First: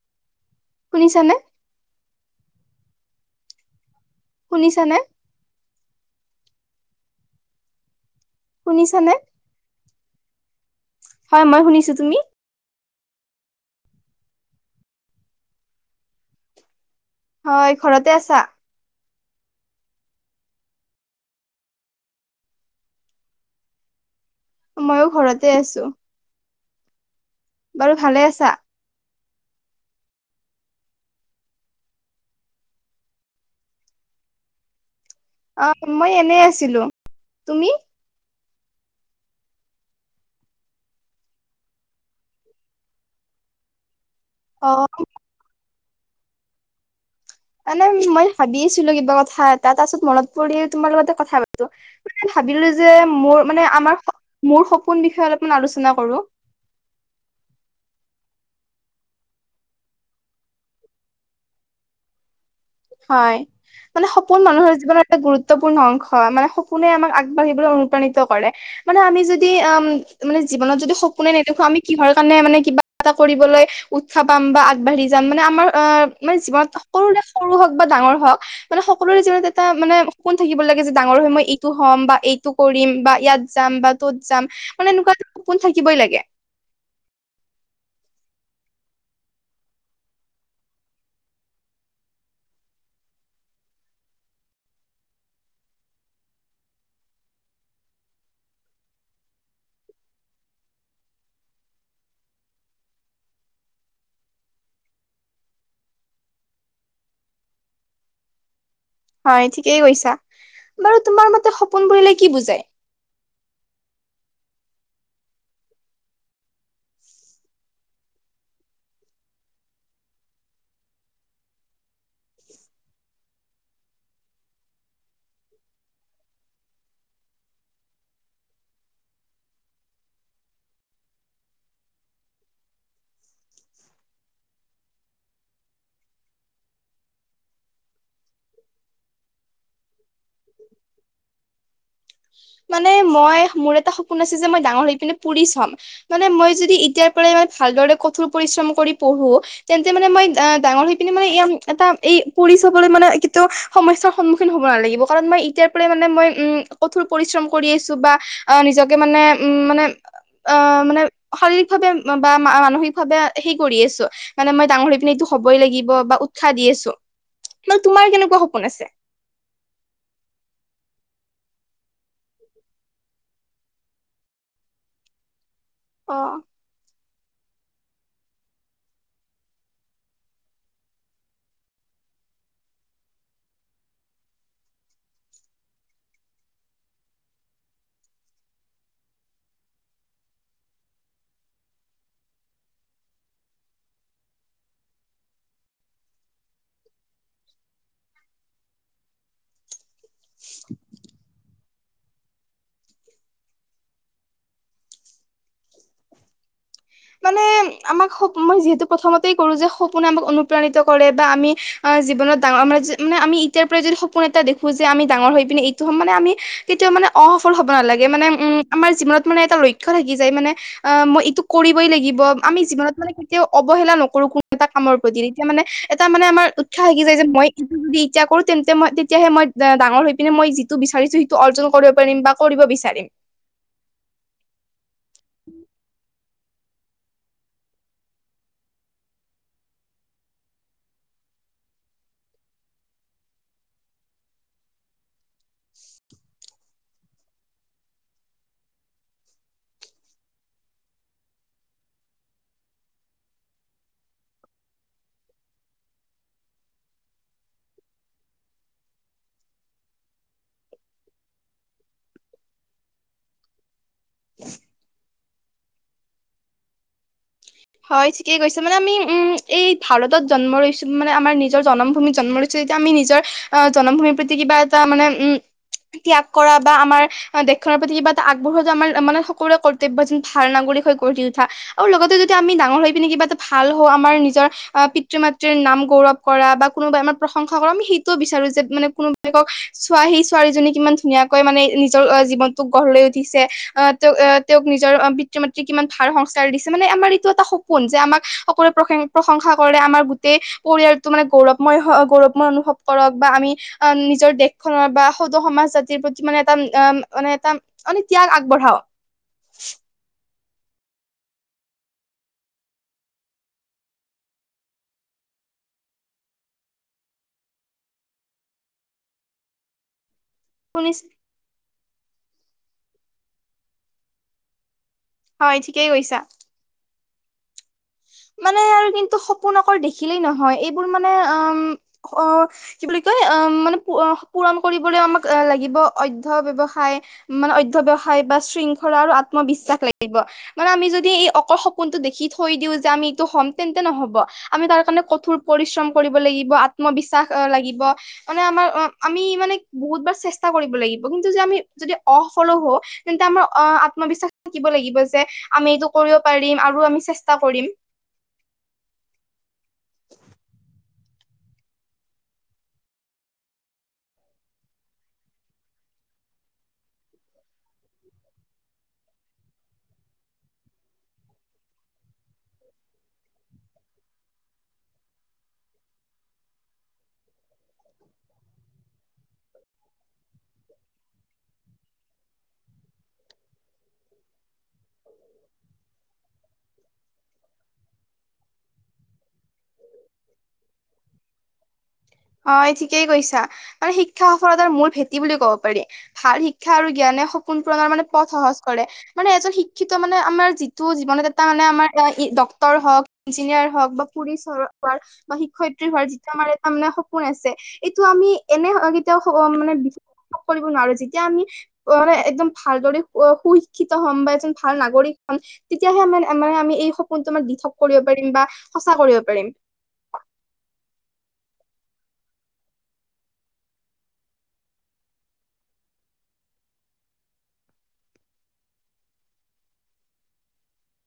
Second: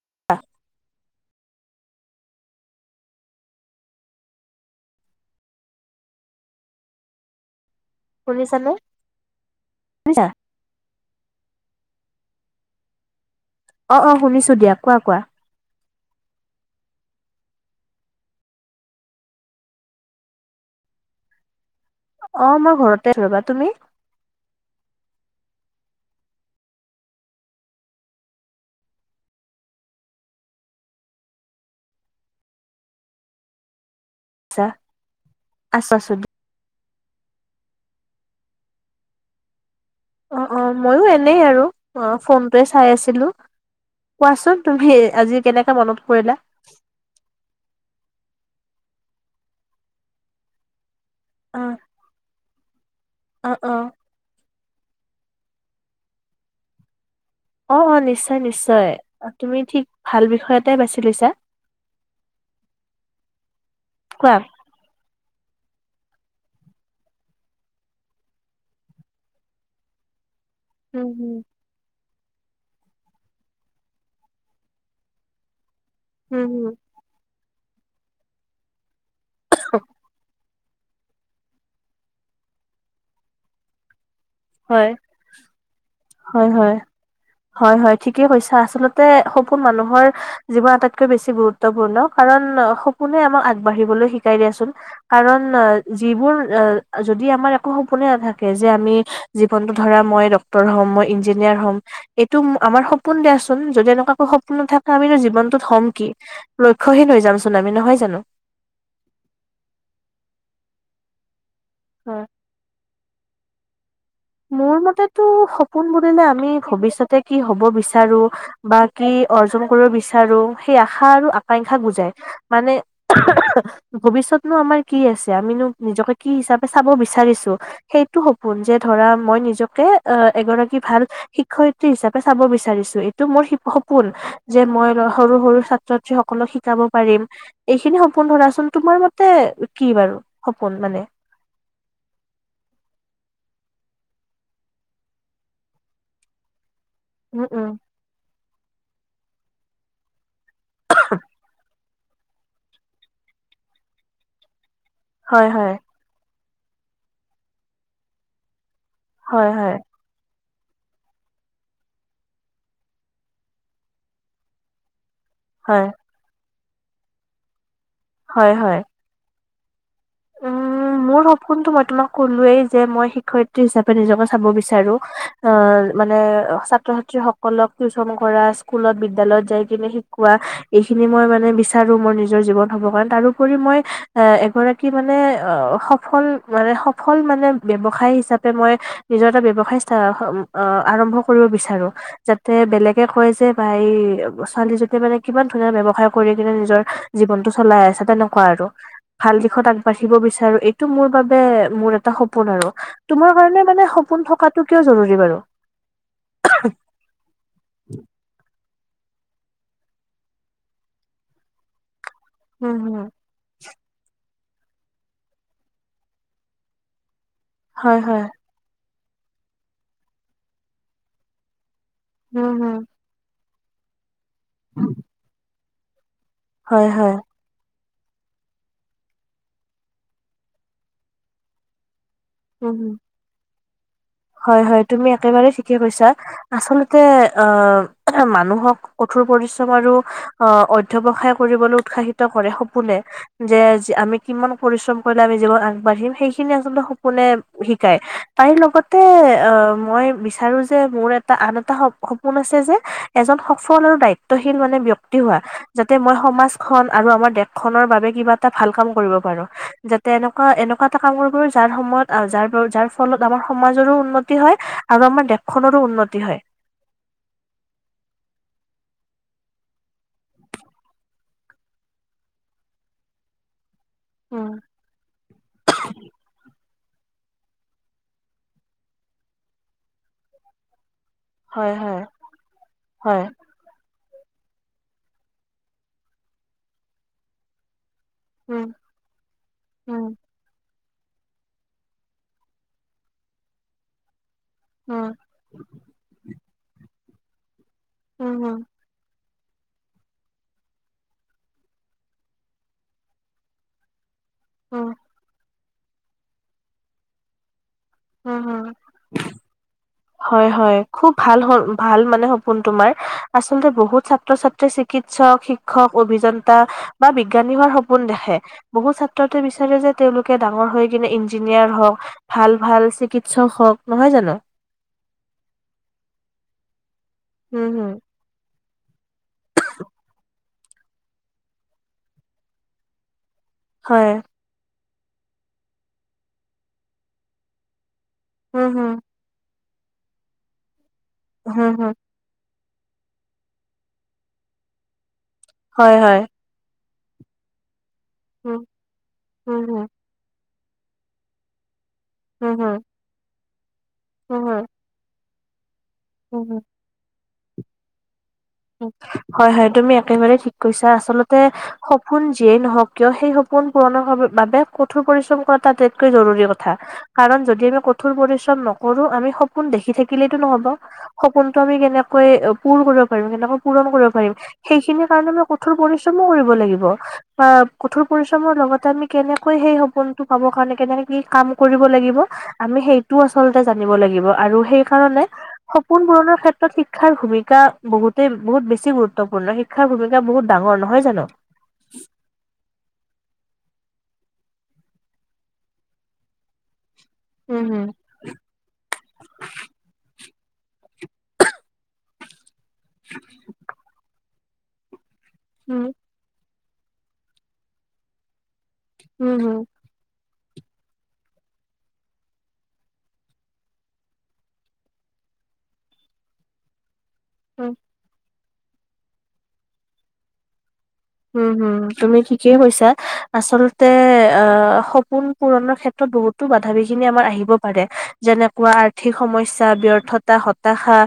[unintelligible] শুনিছানে? শুনিছানে? শুনিছানে, শুনিছা হয় মই শুনিছো, তুমি অ অ শুনিছো দিয়া কোৱা কোৱা হয় ঘৰতে আছা? অ মই ঘৰতে ৰবা, তুমি? ময়ো ঘৰতে আছো। বাৰু ভালে আছা? ছা অ মই এনে আছিলো তুমি অ অ ময়ো এনেই আৰু অ ফোনটোৱে চাই আছিলো কোৱাচোন অ' তুমি আজি কেনৈকে মনত প কৰিলা মানে মই ভাবিছিলো কিবা কথা এটা তাৰ পাছত মনত পৰি তোমাৰ লগতে কথা অ পাতো, ভাবিলো যে মোৰ অ মানে অ আমাৰ মোৰ কোন বিষয়ত অলপমান আলোচনা কৰো অ অ নিশ্চয় নিশ্চয়, তুমি ঠিক ভাল বিষয়তে বাছি লৈছা। হয় মানে কোৱা সপোন মানুহৰ জীৱনৰ এটা গুৰুত্ব গুৰুত্বপূৰ্ণ অংশ মানে সপোনে আমাক আগবাঢ়িবলৈ অনুপ্ৰাণিত কৰে, মানে আমি যদি উম মানে জীৱন যদি উম সপোনে নেদখো আমি কিহৰ কাৰণে মানে কিবা এটা কৰিবলৈ উৎসাহ পাম বা আগবাঢ়ি যাম মানে আমাৰ অ মানে হম উম জীৱনত হম সকলোৰে সৰু হওক বা ডাঙৰ হওক, মানে সক সকলোৰে জীনত এটা মানে সপোন থাকিব লাগে যে ডাঙৰ হৈ মই এইটো হ'ম বা এইটো কৰিম বা ইয়াত যাম বা ত'ত যাম হয় মানে কপোন থাকিবই। লাগে হয় হয়। হয় হয় ঠিকেই কৈছা আচলতে সপোন মানুহৰ জীৱন আটাইতকৈ বেছি গুৰুত্বপূৰ্ণ কাৰণ সপোনে আমাক আগবাঢ়িবলৈ শিকাই দিয়াচোন কাৰণ যিবোৰ যদি আমাৰ একো সপোনে নাথাকে যে আমি জীৱনতটো ধৰা মই [unintelligible] হম মই ইঞ্জিনিয়াৰ হ'ম এইটো আমাৰ সপোন দিয়াচোন যদি এনেকুৱাকো সপোন নাথাকে আমো জীৱনটোত হ'ম কি লক্ষ্যহীন হৈ যামচোন আমি নহয় জানো। হয় ঠিকেই কৈছা বাৰু তোমাৰ মতে সপোন বুলিলে হয়। কি বুজায়? মোৰ মতেটো সপোন বুলিলে আমি ভৱিষ্যতে কি হব বিচাৰো বা কি অৰ্জন কৰিব বিচাৰো সেই আশা আৰু আকাংক্ষা বুজাই মানে ভৱিষ্য়তনো আমাৰ কি আছে আমিনো নিজকে কি হিচাপে চাব বিচাৰিছো সেইটো সপোন যে। ধৰা মই নিজকে আহ এগৰাকী ভাল শিক্ষয়িত্ৰী হিচাপে চাব বিচাৰিছো এইটো মোৰ সপোন যে মই সৰু সৰু ছাত্ৰ ছ সকলক শিকাব পাৰিম এইখিনি সপোন ধৰাচোন তোমাৰ মতে কি বাৰু সপোন মানে মানে মই মোৰ এটা এটা সপোন আছে যে মই ডাঙৰ হৈ পিনে পুলিচ হম মানে মই যদি তেতিয়াৰ পৰাই উম ইমান উম ভালদৰে কঠোৰ পৰিশ্ৰম মানে মই ডাঙৰ হয় মানে এটা এই পৰি চবলৈ মানে কেতিয়াও সমস্যাৰ সন্মুখীন হ'ব নালাগিব কাৰণ মই হয় ইতিয়াৰ হয় পৰাই মানে মই কঠোৰ পৰিশ্ৰম কৰি আিছো বা অ নিজৰ মানে উ হয় হয় মানে অ মানে শাৰীৰিক ভাৱে বা মানসিকভাৱে হে কৰি আছো মানে মই ডাঙৰি পিনে এইটো হবই হয় লাগিব বা উ চ দি আছো তোমাৰ কেনেকুৱা হয় সপোন হয় আছে উম মোৰ সপোনটো মই তোমাক কলোোৱেই যে মই শিক্ষয়িত্ৰী হিচাপে নিজকে চাব বিচাৰো অ' মানে অ'। ছাত্ৰ ছাত সকলক টিউচন কৰা স্কুলত বিদ্যালয়ত যাই কিনে শিকোৱা এইখিনি মই মানে বিচাৰো মোৰ নিজৰ জীৱন হব কাৰণে তাৰোপৰি মই এগ কি মানে অ সফল মানে সফল মানে ব্য্ৱসায় হিচাপে মই নিজৰ এটা ব্য়ৱসায় আৰম্ভ কৰিব বিচাৰো যাতে বেলেগে কয় যে ভাই ছোৱালীজনীয়ে মানে কিমান ধুনীয়া ব্য়ৱসায় কৰি কিনে নিজৰ জীৱনতটো চলাই আছে তেনেকুৱা আৰু ভাল। [unintelligible] পাঠিব বিচাৰো এইটো মোৰ বাবে। মোৰ এটা সপোন আৰু তোমাৰ কাৰণে মানে সপোন থকাটো কিয় জৰুৰী বাৰু। মানে আমাক মই যিহেতু প্ৰথমতেই কৰো যে সপোন আমাক অনুপ্ৰাণিত কৰে বা আমি [unintelligible] উম, হুম, আমি ইতিয়াৰ পৰা যদি সপোন এটা দেখো। খোজো আমি ডাঙৰ হৈ পিনে এইটো হম মানে আমি কেতিয়াও মানে অসফল হ'ব হয়, নালাগে হয়, মানে উম আমাৰ। জীৱনত মানে এটা লক্ষ্য থাকি যায় মানে অ' মই এইটো। ই লাগিব উম, আমি হুম, জীৱনত মানে তেওঁ অৱহেলা নকৰোোন এটা কামৰ প্ৰতি এতিয়া মানে এটা মানে আমাৰ উৎসাহ হয়, আহি হয়। যায় যে মই যদি ইচ্ছা কৰো তেন্তে মই তেতিয়াহে মই ডাঙৰ হৈ পিনে মই যিটো বিচাৰিছো সিটো অৰ্জন কৰিব কৰিব উম, হুম। বিচাৰ হয় হয় তুমি একেবাৰে ঠিকে কৈছা আচলতে অ মানুহক কঠোৰ পৰিশ্ৰম আৰু অ অধ্য়ৱসায় কৰিবলৈ উৎসাহিত কৰে সপোনে যে আমি কিমান পৰিশ্ৰম কৰি মি য আগাঢিম সেইখিনি আচলতে কোনে শিকায় তাইৰ লগত াতে অ মই বিচাৰো যে মোৰ এটা আন এটা স সপোন আছে যে এজন সফল আৰু দায়িত্বশীল মানে ব্য়ক্তি হোৱা যাতে মই সমাজখনন আৰু আমাৰ দেশ খনৰ বাবে কিবা এটা ভাল কাম কৰিব পাৰো যাতে এনেকুৱা এনেকুৱা এটা কাম কৰিব পাৰো যাৰ সময়ত যাৰ যাৰ ফলত আমাৰ সমাজৰো উন্নতি হয় আৰু আমাৰ দেশখনৰো উন্নতি হয় হয় ঠিকেই কৈছে মানে আমি উম এই ভাৰতত জন্ম লৈছো মানে আমাৰ নিজৰ জন্মভূমিত জন্ম লৈছো যেতিয়া আমি নিজৰ জনমভূমিৰ প্ৰতি উম, কিবা এটা মানে উম ত্যাগ কৰা বা আমাৰ দেশখনৰ প্ৰতি কিবা এটা আগবঢ়োৱাটো আমাৰ মানে সকলোৰে কৰ্তব্য যেন ভাল নাগৰিক কৰি দিা হয়, আৰু হয়, লগতে যদি ডাঙৰ হৈ পিনে হয়, কিবাটো ভাল হয় আমাৰ নিজৰ পিতৃ মাতৃৰ নাম গৌৰৱ কৰা বা কোনোবাই আমাৰ প্ৰশংসা কৰামি বিচাৰো যে উম, মানে কোনোবিলক চ উম, সি ছোৱালীজনী কিমান ধুনীয়াকৈ মানে নিজৰ জীৱনতোক গঢ় লৈ উঠিছে আহ তেওঁ তেওঁক নিজৰ অ উম, পিতৃ মাতৃৰ কিমান ভাল সংস্কাৰ দিছে মানে আমাৰ এইটো এটা কোন যে আমাক উম, উম, সকলোৰে প্ৰসং প্ৰশংসা কৰে আমাৰ গোটেই পৰিয়ালটো মানে গৌৰৱময় গৌৰৱময় অনুভৱ কৰক বা আমি নিজৰ উম, দেশখনৰ বা সদৌ সমাজা প্ৰতি মানে এটা উ মানে এটা আ ত্যাগ উম, আগ উম, বঢ়াব হয় হয় খুব ভাল ভাল মানে সপোন তোমাৰ আচল্ততে বহুত ছাত্ৰ ছাত্ৰীয়ে চিকিৎসক শিক্ষক অভিযন্তা বা বিজ্ঞানী হোৱাৰ সপোন দেখে বহুত ছাত্ৰতে বিচাৰে যে তেওঁলোক কৈ ডাঙৰ হৈ শুনিছ কিনে ইঞ্জিনিয়াৰ হওক ভাল ভাল চিকিৎসক হওক নহয় জানো হয় ঠিকেই কৈছা হম হম মানে আৰু কিু সপোন আাক দেখিলেই নহয় এইবোৰ মানে অ কি বুলি ক মানে হয়, পৰণ কৰিব আমাক লাগিব অধ্য় ব্য্য়সায় মানে অধ্য়্য়সায় হয় বা উম, হম, শৃংখলা আৰু আত্মবিশ্বাস লিব মানে আমি যদি এই অকল হম, শকুোন হম, টো দেখি থৈ দিওঁ যে আমি এইটো হ'ম তেন্তে নহব আমি তাৰ কাৰণে কঠোৰ পৰিশ্ৰম হয়, কৰিব হয়। লাগিব মই বিশ্বাস লাগিব মানে উম, আমাৰ অ আমি মানে হুম, হুম, বহুত বাৰ চেষ্টা কৰিব লাগিব কিন্তু যে আমি যদি অফল হুম, হুম, হুৱ তেন্তে আমাৰ অ আত্মবিশ্বাস হুম, হুম, হুম, থাকিব লাগিব যে আমি এইটো কৰিব হুম, পাৰিম হুম। আৰু আমি চষ্টা কৰিম হয় হয় তুমি একেবাৰে ঠিক কৈছাছা আচল সপোন যিয়েই নহওক কিয় সেই সপোন পূুৰণৰ বাবে কঠোৰ পৰিশ্ৰম কৰাটো আটাইতকৈ জৰুৰী কথা কাৰণ যদি আমি কঠোৰ পৰিশ্ৰম নকৰো আমি সপোন দেখি থাকিলেইটো নহব সপোনতটো আমি কেনেক ক পৰ কৰিব কেনেক পূৰণ কৰিব পাৰিম সেইখিনি কাৰণে ম কঠোৰ পৰিশ্ৰমো কৰিব লাগিব বা কঠোৰ পৰিশ্ৰমৰ লগতে আমি কেনেকৈ সেই সপোনটো পাব কাৰণে কেনেকে কি কাম কৰিব লাগিব আমি সেইটোও আচলতে জানিব লাগিব আৰু সেইকাৰনে সপোন পূৰণৰ ক্ষেত্ৰত শিক্ষাৰ ভূমিকা বহুতে বহুত বেছি গুৰুত্বপূৰ্ণ শ শিক্ষাৰ ভূমিকা বহুত ডাঙৰ, নহয় জানো? হয় ঠিকেই কৈছা শিক্ষা সফলতাৰ মূল ভেটি বুলি ক'ব পাৰি। ভাল শিক্ষা আৰু জ্ঞানে সপোন উম, হম, পূৰণৰ মানে পথ সহজ কৰে মানে এজন শিক্ষিত মানে আমাৰ যিটো জীৱনত এটা মানে আমাৰ ডক টৰ হওক ইঞ্জিনিয়াৰ হওক বা পুৰি চৰত পাৰ্কচ বা শিক্ষয়িত্ৰী উম, হোৱাৰ যিটো আমাৰ নে সপোন আছে এইটো আমি এনে হম, কেতিয়াও হম, মানে কৰিব নোৱাৰো যেতিয়া আমি অ একদম ভালদৰে সুশিক্ষিত হম বা এজন ভাল নাগৰিক হম তেতিয়াহে আমে মানে আমি এই তোমাৰ হম। দিঠক কৰিব পাৰিম বা সঁচা কৰিব পাৰিম, উম হম তুমি ঠিকেই কৈছা আচলতে আহ সপোন পূৰণৰ ক্ষেত্ৰত বহুতো বাধা বিঘিনি আমাৰ আহিব পাৰে যেনেকুৱা আৰ্থিক সমস্যা, ব্যৰ্থতা, হতাশা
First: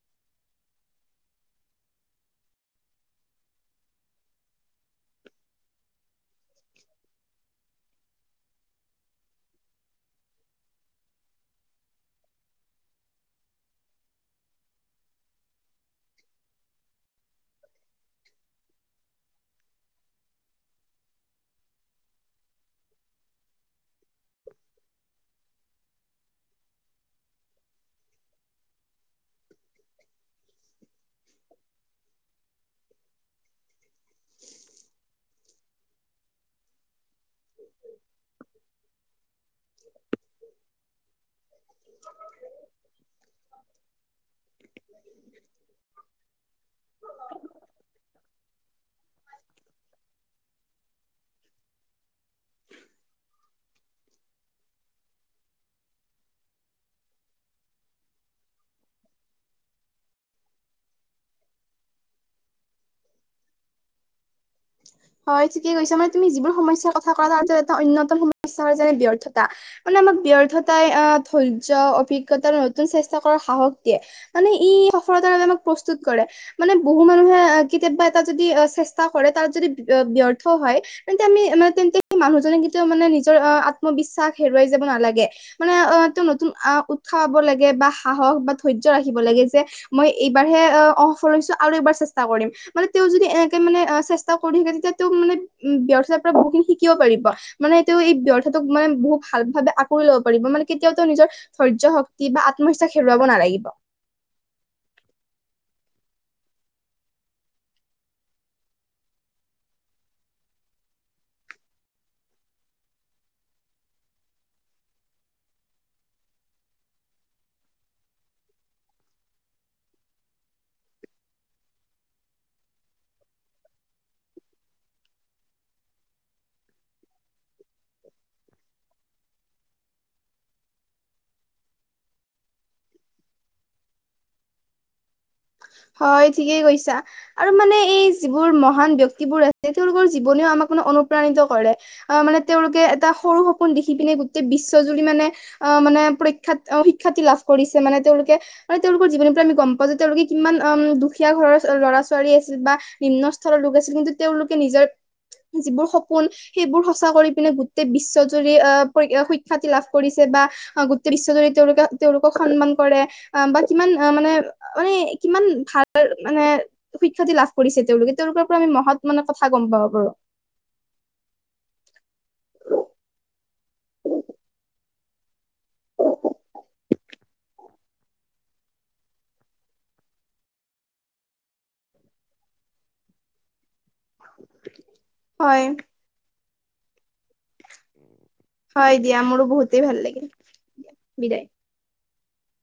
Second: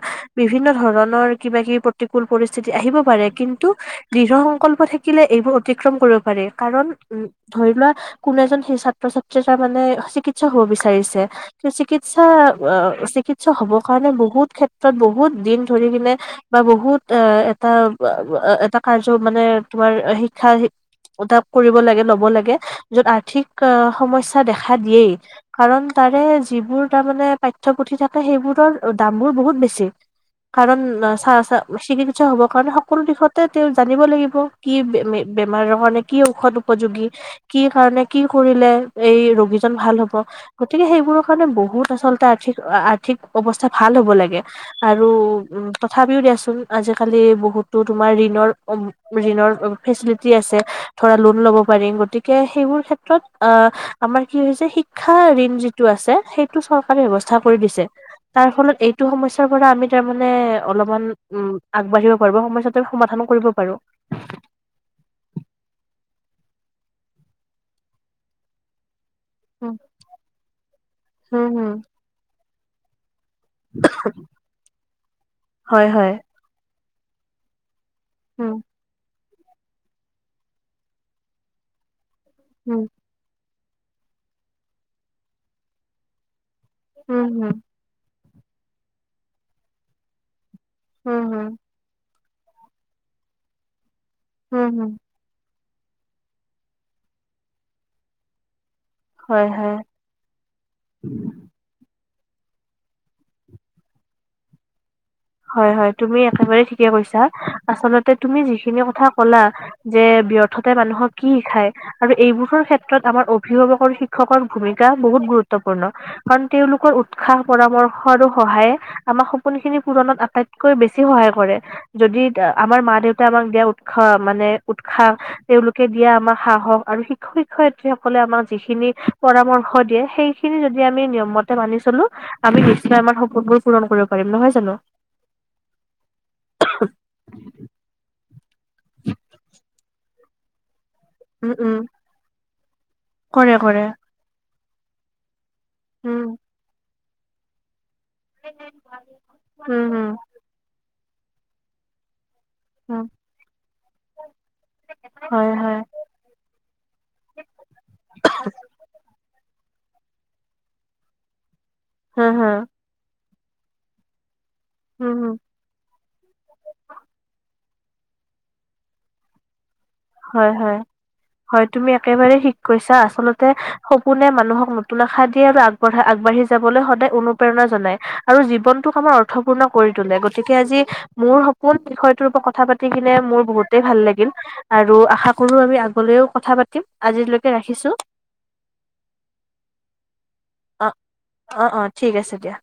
বিভিন্ন ধৰণৰ কিবা কিবি প্ৰতিকূল পৰিস্থিতি আহিব পাৰে কিন্তু দৃঢ় সংকল্প, থাকিলে এইবোৰ অতিক্ৰম কৰিব পাৰি, কাৰণ উ ধৰি লোৱা কোনো এজন সেই ছাত্ৰ ছাত্ৰীয়ে তাৰ মানে চিকিৎসক হ'ব বিচাৰিছে কিন্তু চিকিৎসা আহ চিকিৎসক হ'ব কাৰণে বহুত ক্ষেত্ৰত বহুত দিন ধৰি কিনে বা বহুত এটা এটা কাৰ্য মানে, তোমাৰ শিক্ষা তাক কৰিব লাগে ল'ব লাগে য'ত আৰ্থিক সমস্যাই দেখা দিয়েই কাৰণ তাৰে যিবোৰ তাৰমানে পাঠ্যপুথি থাকে সেইবোৰৰ দামবোৰ বহুত বেছি কাৰণ চা চা চিকিৎসক হ'বৰ কাৰণে সকলো দিশতে তেওঁ জানিব লাগিব। কি বে বেমাৰৰ কাৰণে কি ঔষধ উপযোগী? কি কাৰণে কি কৰিলে? এই ৰোগীজন ভাল হ'ব গতিকে সেইবোৰ, কাৰণে বহুত আচলতে আৰ্থিক আৰ্থিক অৱস্থা ভাল হ'ব লাগে আৰু উ তথাপিও দিয়াচোন আজিকালি বহুতো তোমাৰ ঋণৰ, ঋণৰ, ফেচিলিটি আছে ধৰা লোণ ল'ব পাৰিম গতিকে সেইবোৰ ক্ষেত্ৰত, আহ আমাৰ কি হৈছে শিক্ষা ঋণ যিটো আছে সেইটো চৰকাৰে ব্যৱস্থা কৰি দিছে, তাৰ ফলত এইটো সমস্যাৰ পৰা আমি তাৰমানে অলপমান উ আগবাঢ়িব পাৰো সমস্যাটো সমাধান কৰিব পাৰোঁ। হয় ঠিকে কৈছে মানে তুমি যিবোৰ সমস্যাৰ কথা ক'লা তাৰ এটা অন্যতম সমস্যা হয় যেনে ব্যৰ্ তা উম, মানে আমাক ব্যৰ্থতাই হুম, ধৈৰ্য, হুম। অভিজ্ঞতাৰ, তু সাহস দিয়ে মানে ই সফলতাত আমাক হয়, প্ৰস্তুত হয়। কৰে মানে, বহু মানুহে, কেতিয়াবা এটা যদি উম, চেষ্টা, ক'ৰে তাত যদি, ব্যৰ্থ হয় তেন্তে আমি মানে তেন্তে, সেই মানুহজনে হুম, কেতিয়াও মানে নিজৰ, আত্ম বিশ্বাস হেৰুৱাই যাব নালাগে মানে অটোতু নতুন আহ উৎসাহ উম, হ'ব হুম, লাগে বা সাহস, বা ধৈৰ্য ৰাখিব লাগে যে মই, এইবাৰ হে অ' হুম, অংফলৈছো হুম, আৰু এইবাৰ চেষ্টা কৰিম মানে তেওঁ যদি এনেকে মানে ক [unintelligible] মানে হুম, হুম। উম ব্যৰ্থতাত্ৰা বহুখিনি শিকিব পাৰিব মানে সেইটো এই ব্যৰ্থ মানে বহুত ভাল হয়, ভাৱে হয়। আকুৰি ল'ব পাৰিব মানে কেতিয়াও নিজৰ ধৈৰ্য শক্তি কিবা আত্মবিশ্বাস হেৰুৱাব নালাগিব। হয় হয় তুমি একেবাৰ ঠিকে কৈছা, আচলতে তুমি যিখিনি কথা কলা যে ব্যৰ্থতে মানুহক কি শিকায় আৰু এইবোৰৰ ক্ষেত্ৰত আমাৰ অভিভাৱকৰ শিক্ষকৰ ভূমিকা বহুত গুৰুত্বপূৰ্ণ, কাৰণ তেওঁলোকৰ উৎসাহ পৰামৰ্শ আৰু সহায়ে আমাক সপোনখিনি পূুৰণত আটাইতকৈ বেছি সহায় কৰে, যদি আমাৰ মা দেউতাই আমাক দিয়া উৎসাহ মানে উৎসাহ তেওঁলোকে দিয়া আমাক সাহস আৰু শিক্ষক শিক্ষয়িত্ৰী সকলে আমাক যিখিনি পৰামৰ্শ দিয়ে সেইখিনি যদি আমি নিয়মতে মানি চলো আমি নিশ্চয় আমাৰ সপোনবোৰ পূৰণ কৰিব পাৰিম নহয় জানো। হয় ঠিকেই কৈছা আৰু মানে এই যিবোৰ মহ মহান ব্যয়ক্তিবোৰ আছে তেওঁলোকৰ জীৱনেও আমাৰো [unintelligible] প্ৰাণিত উম, কৰে উম, আহ মানে তেওঁলোকে এটা সৰু কৰে সপোন কৰে। দেখি পিনে গোটেই বিশ্ব তই যদি মানে অঁ মানে উম, পৰীক্ষাত অঁ খ্যাতি লাভ কৰিছ চে মানে তেওঁলোকে মানে তেওঁলোকৰ জীৱনটো আমি গম পাওঁ উম, যে হুম, তেওঁলোকে উম দুখীয়া ঘৰৰ ল'ৰা ছোৱালী আছে বা হুম, নিম্নস্থলৰ লোক আছিল কিন্তু তেওঁলোকে নিজৰ হয়, হয়, যিবোৰ সপোন সেইবোৰ সঁচা কৰি পিনে গোটেই বিশ্বজুৰি আ [unintelligible] খ্যাতি লাভ কৰিছে বা গোটেই বিশ্বজুৰিত তেওঁলোকে হা, তেওঁলোকক হা, সন্মান কৰে। আ বা কিমান আ মানে মানে উম, হুম, কিমান ভাল মানে সুখ্যাতি লাভ কৰিছে তেওঁলোকে তেওঁলোকৰ পৰা আমি মহৎ মানে কথা গম পাও আৰু। হয় হয়- হয় তুমি একেবাৰে থিক কৈছা আচলতে সপোনে মানুহক নতুন আশা দিয়ে আৰু আগবঢ়া আগবাঢ়ি যাবলৈ সদায় অনুপ্ৰেৰণা জনায় আৰু জীৱনটোক আমাৰ অৰ্থপূৰ্ণ কৰি তোলে, গতিকে আজি মোৰ সপোন বিষয়টোৰ ওপৰত কথা পাতি কিনে মোৰ বহুত টেই ভাল লাগিল। আৰু আশা কৰো হয় আমি আগলৈও কথা পাতি তিম আজিলৈকে ৰাখিছো। হয় দিয়া মোৰো বহুতে ভাল লাগিল, অ', বিদায়। অ', অ', ঠিক আছে দিয়া।